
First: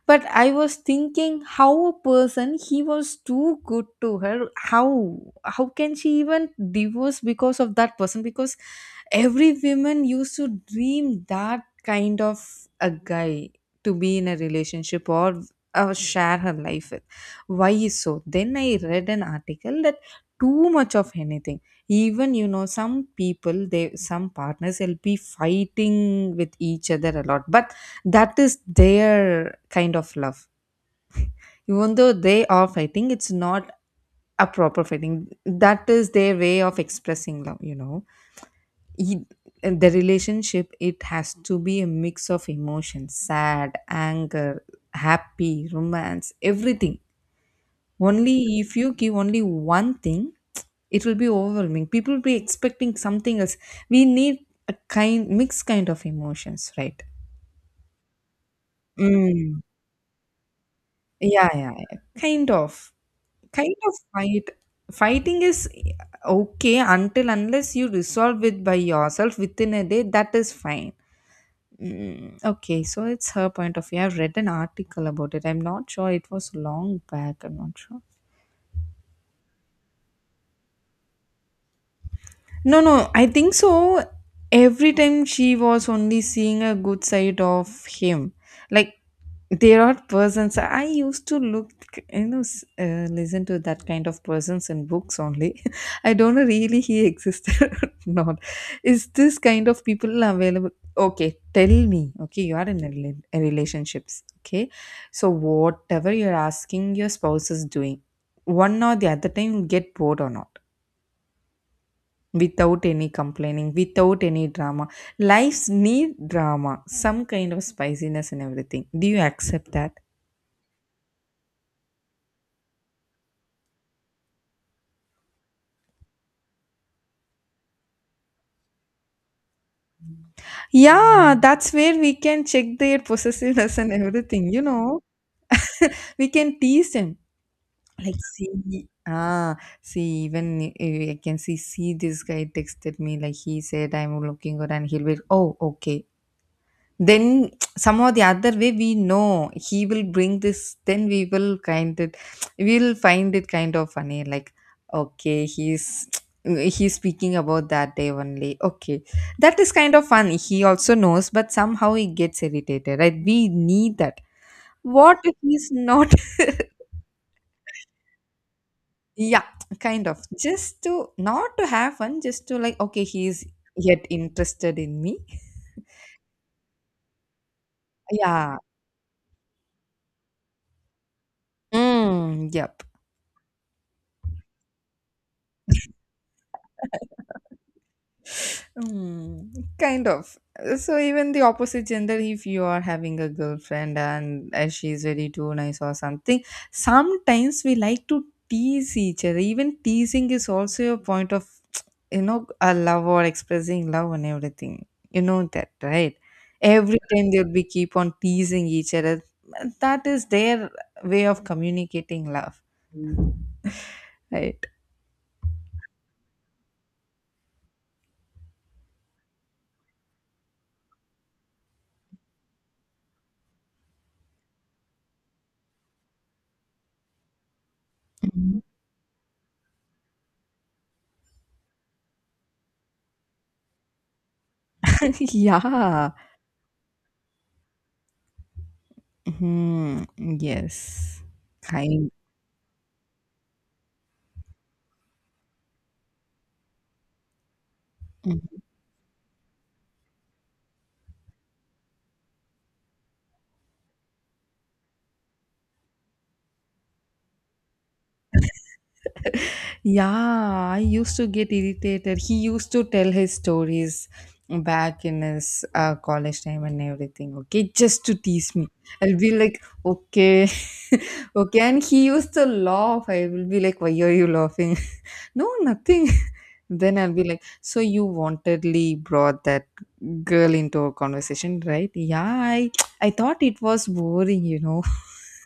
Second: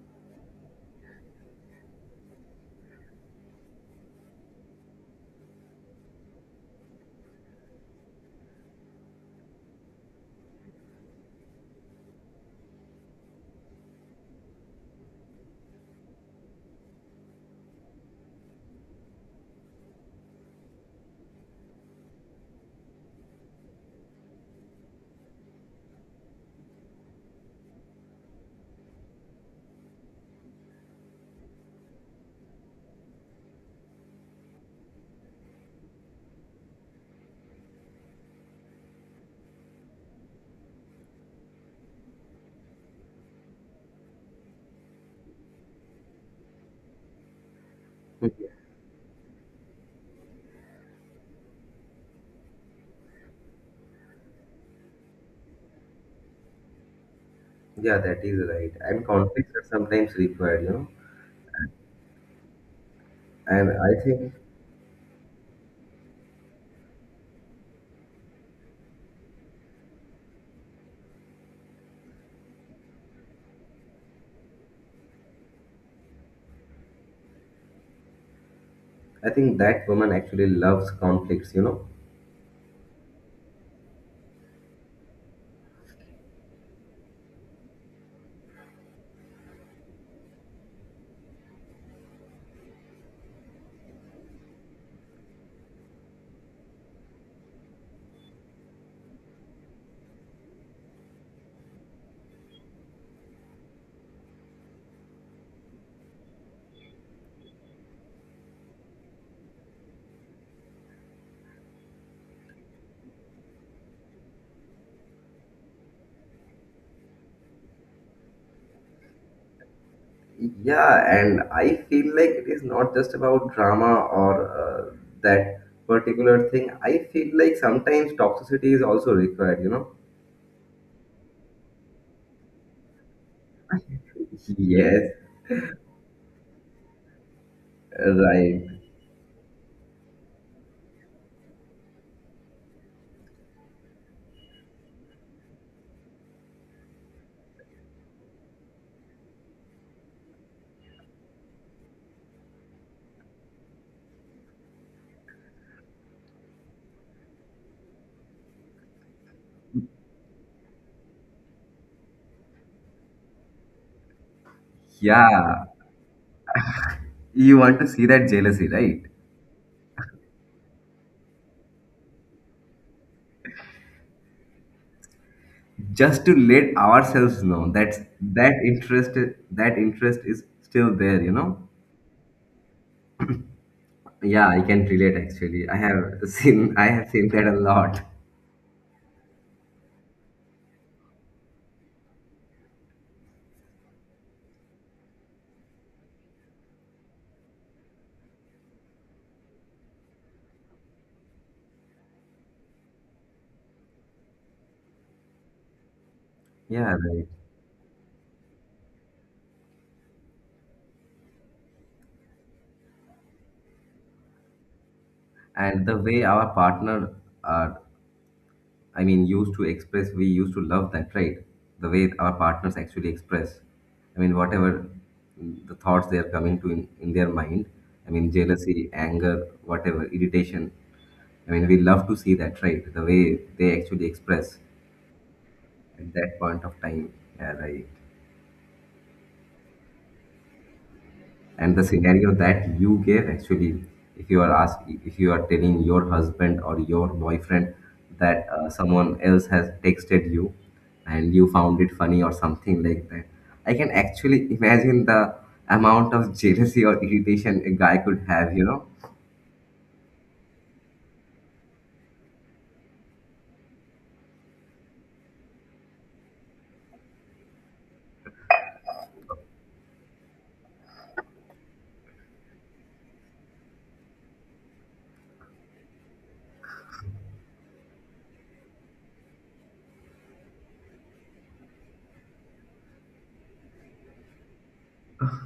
[SPEAKER 2] but I was thinking how a person, he was too good to her. How can she even divorce because of that person? Because every woman used to dream that kind of a guy to be in a relationship or share her life with. Why is so? Then I read an article that too much of anything, even, you know, some people, they, some partners will be fighting with each other a lot, but that is their kind of love. Even though they are fighting, it's not a proper fighting, that is their way of expressing love, you know. E- and the relationship, it has to be a mix of emotions: sad, anger, happy, romance, everything. Only if you give only one thing, it will be overwhelming, people will be expecting something else. We need a kind mixed kind of emotions, right?
[SPEAKER 1] yeah, that is right. And conflicts
[SPEAKER 2] Mm.
[SPEAKER 1] are sometimes required, you know.
[SPEAKER 2] Yeah, yeah, yeah. Kind of.
[SPEAKER 1] And
[SPEAKER 2] Kind of
[SPEAKER 1] I think
[SPEAKER 2] fight, fighting is okay, until unless you resolve it by yourself within a day, that is fine. Mm, okay, so it's her point of view. I've read an article about it, I'm not sure, it was long back, I'm not sure.
[SPEAKER 1] I think that woman actually loves conflicts, you know.
[SPEAKER 2] No, no, I think so. Every time she was only seeing a good side of him, like, there are persons. I used to look, you know, listen to that kind of persons in books only. <laughs> I don't know really he existed <laughs> or not. Is this kind of people available? Okay, tell me, okay, you are in a a relationships, okay? So whatever you're asking, your spouse is doing. One or the other time you'll get bored or not? Without any complaining, without any drama. Lives need drama, some kind of spiciness and everything. Do you accept that?
[SPEAKER 1] Yeah, and I feel like it is not just about drama or uh, that particular thing. I feel like sometimes toxicity is also required, you know?
[SPEAKER 2] Yeah, that's where we can check their possessiveness and everything, you know.
[SPEAKER 1] Yes,
[SPEAKER 2] We can tease them. Like, see,
[SPEAKER 1] right.
[SPEAKER 2] ah, see, even I can see, see, this guy texted me, like, he said, I'm looking good, and he'll be, oh, okay, then somehow the other way we know he will bring this, then we will kind of <tsk> we'll find it kind of funny, like, okay, he's <tsk> he's speaking about that day only. Okay. That is kind of fun. He also knows, but somehow he gets irritated, right? We need that. What if
[SPEAKER 1] Yeah,
[SPEAKER 2] he's not?
[SPEAKER 1] you want to see that jealousy, right?
[SPEAKER 2] <laughs> Yeah, kind of. Just to not to have fun, just to like, okay, he's yet interested in me.
[SPEAKER 1] Just to let ourselves know that
[SPEAKER 2] Yeah.
[SPEAKER 1] that interest is still there, you know?
[SPEAKER 2] Mm, yeah.
[SPEAKER 1] Yeah, I can relate actually. I have seen that a lot.
[SPEAKER 2] Mm, kind of. So even the opposite gender, if you are having a girlfriend and she's very too nice or something, sometimes we like to tease each other. Even teasing is also a point of, <tsk> you know, a love or expressing love and everything. You know that, right?
[SPEAKER 1] Yeah,
[SPEAKER 2] Every
[SPEAKER 1] right.
[SPEAKER 2] time they'll be keep on teasing each other. That is their way of communicating love, right?
[SPEAKER 1] And the way our partner are. I mean, used to express, we used to love that, right? The way our partners actually express. I mean, whatever the thoughts they are coming to in their mind, I mean, jealousy, anger, whatever, irritation. I mean, we love to see that, right? The way they actually express
[SPEAKER 2] <laughs> Yeah.
[SPEAKER 1] at that point of time. Yeah, right.
[SPEAKER 2] Hmm. Yes.
[SPEAKER 1] And the
[SPEAKER 2] Kind.
[SPEAKER 1] scenario that you gave actually, if you are telling your husband or your boyfriend that someone else has texted you and you found it funny or something like that, I can actually imagine the amount of jealousy or irritation a guy could have, you know.
[SPEAKER 2] Yeah, I used to get irritated. He used to tell his stories back in his college time and everything, okay, just to tease me. I'll be like, okay, <laughs> okay. And he used to laugh. I will be like, why are you laughing? <laughs> No, nothing. <laughs> Then I'll be like, so you wantedly brought that girl into a conversation, right? Yeah, I, <tsk> I thought it was boring, you know. <laughs>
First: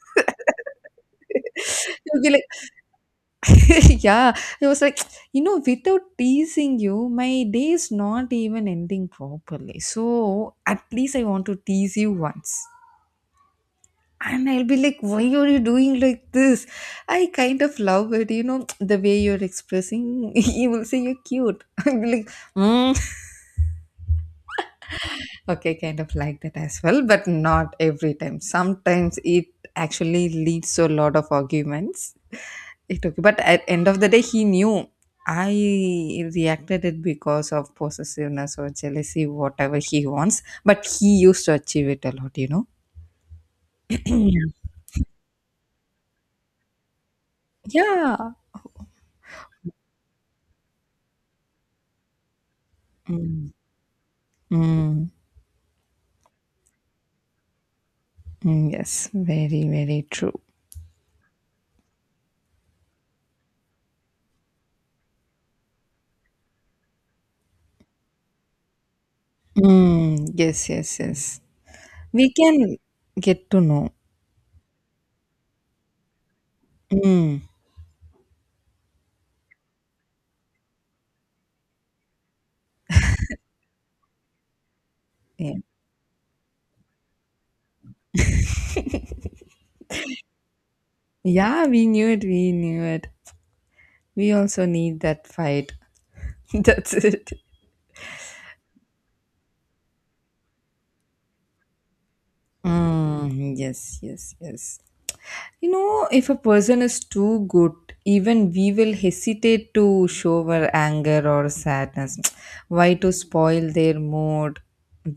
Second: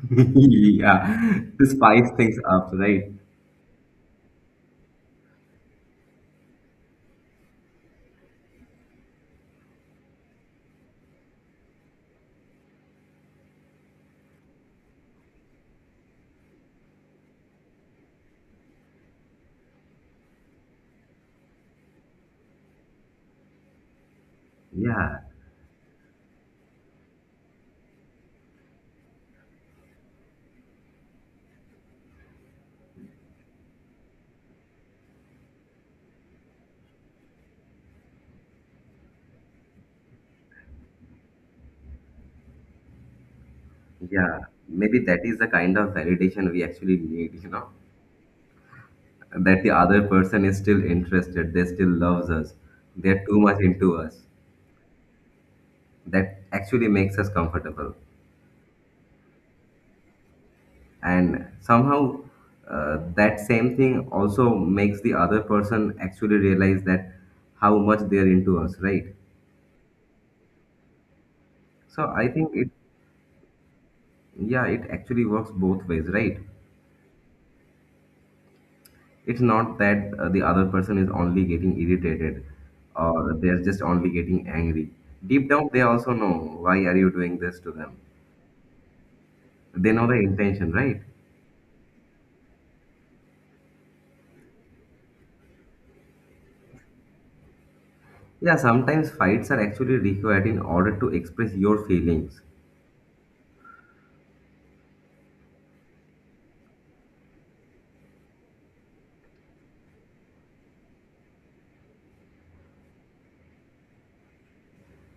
[SPEAKER 1] <laughs> Yeah, to spice
[SPEAKER 2] You'll be
[SPEAKER 1] things
[SPEAKER 2] like,
[SPEAKER 1] up, right?
[SPEAKER 2] <laughs> yeah, he was like, <tsk> you know, without teasing you, my day is not even ending properly. So at least I want to tease you once. And I'll be like, why are you doing like this? I kind of love it, you know, <tsk> the way you're expressing. <laughs> You will say you're cute. <laughs> I'll be like, "Hmm,
[SPEAKER 1] Yeah,
[SPEAKER 2] okay," kind of like that as well, but not every time. Sometimes it actually leads to a lot of arguments. It okay, but at end of the day, he knew I reacted it because of possessiveness or jealousy, whatever he wants. But he used to achieve it a lot, you know.
[SPEAKER 1] yeah, maybe that is the kind of validation we actually need, you know.
[SPEAKER 2] Yeah.
[SPEAKER 1] That the other person is still interested, they still loves us, they're too
[SPEAKER 2] Mm,
[SPEAKER 1] much into us.
[SPEAKER 2] mm,
[SPEAKER 1] That actually makes us comfortable.
[SPEAKER 2] mm, yes, very, very true.
[SPEAKER 1] And somehow, that same thing also makes the other person actually realize that how much they're into us, right?
[SPEAKER 2] Mm, yes, yes, yes.
[SPEAKER 1] So I
[SPEAKER 2] We
[SPEAKER 1] think it,
[SPEAKER 2] can get to know.
[SPEAKER 1] yeah, it actually works both ways, right?
[SPEAKER 2] Mm,
[SPEAKER 1] It's not that the other person is only getting irritated or they're just only getting angry. Deep
[SPEAKER 2] yeah.
[SPEAKER 1] down, they also know why are you doing this to them. They know the intention, right?
[SPEAKER 2] Yeah, we knew it. We knew it. We also need that fight. <laughs> That's it.
[SPEAKER 1] Yeah, sometimes fights are actually required in order to express your feelings.
[SPEAKER 2] Mm, yes, yes, yes. You know, if a person is too good, even we will hesitate to show our anger or sadness. <tsk> Why to spoil their mood?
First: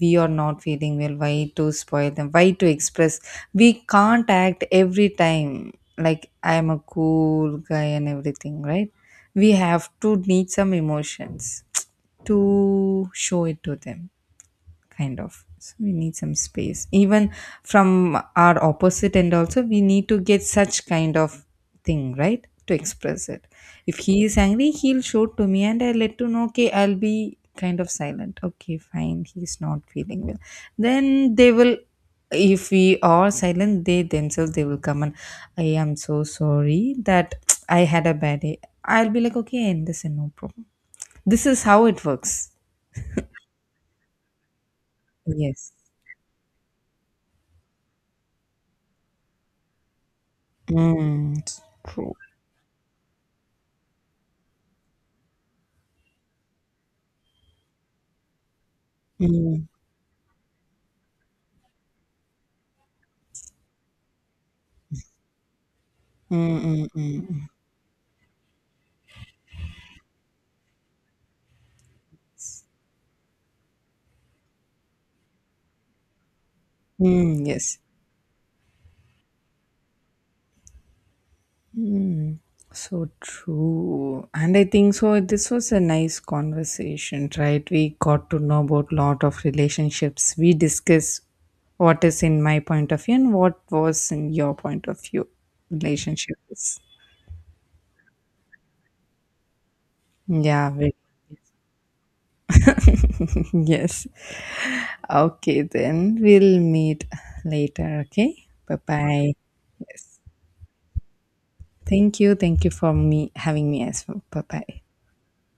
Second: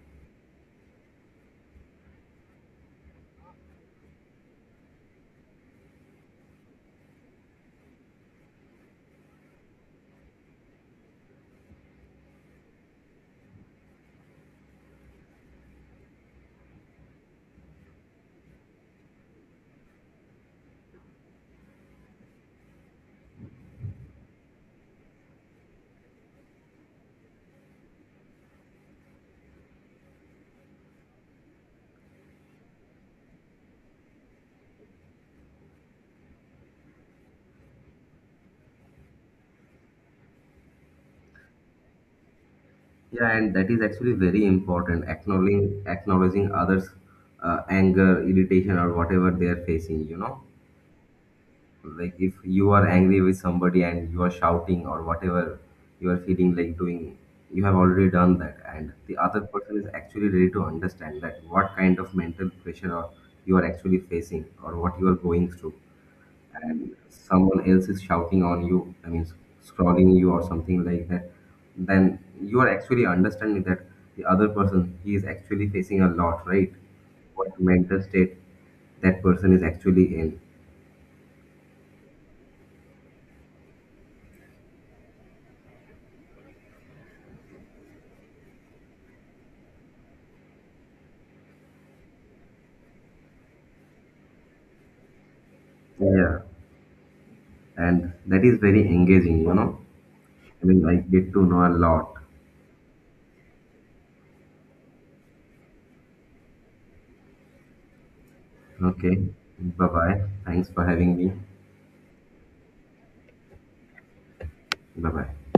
[SPEAKER 2] We are not feeling well. Why to spoil them? Why to express? We can't act every time like I am a cool guy and everything, right? We have to need some emotions <tsk> to show it to them. Kind of, so we need some space. Even from our opposite end also we need to get such kind of thing, right, to express it. If he is angry, he'll show to me, and I'll let to know, okay, I'll be kind of silent, okay, fine, he's not feeling well. Then they will, if we are silent, they themselves they will come and, I am so sorry that <tsk> I had a bad day. I'll be like, okay, and this is no problem. This is how it works.
[SPEAKER 1] Yeah, and that is actually very important.
[SPEAKER 2] Yes.
[SPEAKER 1] Acknowledging others' anger, irritation, or whatever they are facing. You know,
[SPEAKER 2] Mm, true.
[SPEAKER 1] like if you are angry with somebody and you are shouting or whatever you are feeling like doing, you have already done that, and the other
[SPEAKER 2] Mm,
[SPEAKER 1] person is actually ready to understand that what kind of mental pressure or you are actually facing or what you are going through. And
[SPEAKER 2] mm, mm, mm,
[SPEAKER 1] someone else is shouting on you, I mean, scrolling you or something like that, then you are actually understanding that the other person, he is actually facing a lot, right?
[SPEAKER 2] mm,
[SPEAKER 1] What
[SPEAKER 2] yes.
[SPEAKER 1] mental state that person is actually in.
[SPEAKER 2] Mm, so true. And I think so this was a nice conversation, right? We got to know about lot of relationships. We discuss what is in my point of view and what was in your point of view,
[SPEAKER 1] Yeah,
[SPEAKER 2] relationships.
[SPEAKER 1] and that is very engaging, you know. I
[SPEAKER 2] Yeah,
[SPEAKER 1] mean,
[SPEAKER 2] we-
[SPEAKER 1] I get to know a lot.
[SPEAKER 2] <laughs> yes. Okay, then we'll meet later, okay?
[SPEAKER 1] Okay,
[SPEAKER 2] Bye-bye.
[SPEAKER 1] bye bye. Thanks for having me.
[SPEAKER 2] Thank you. Thank you for me having me as well. Bye-bye.
[SPEAKER 1] Bye bye.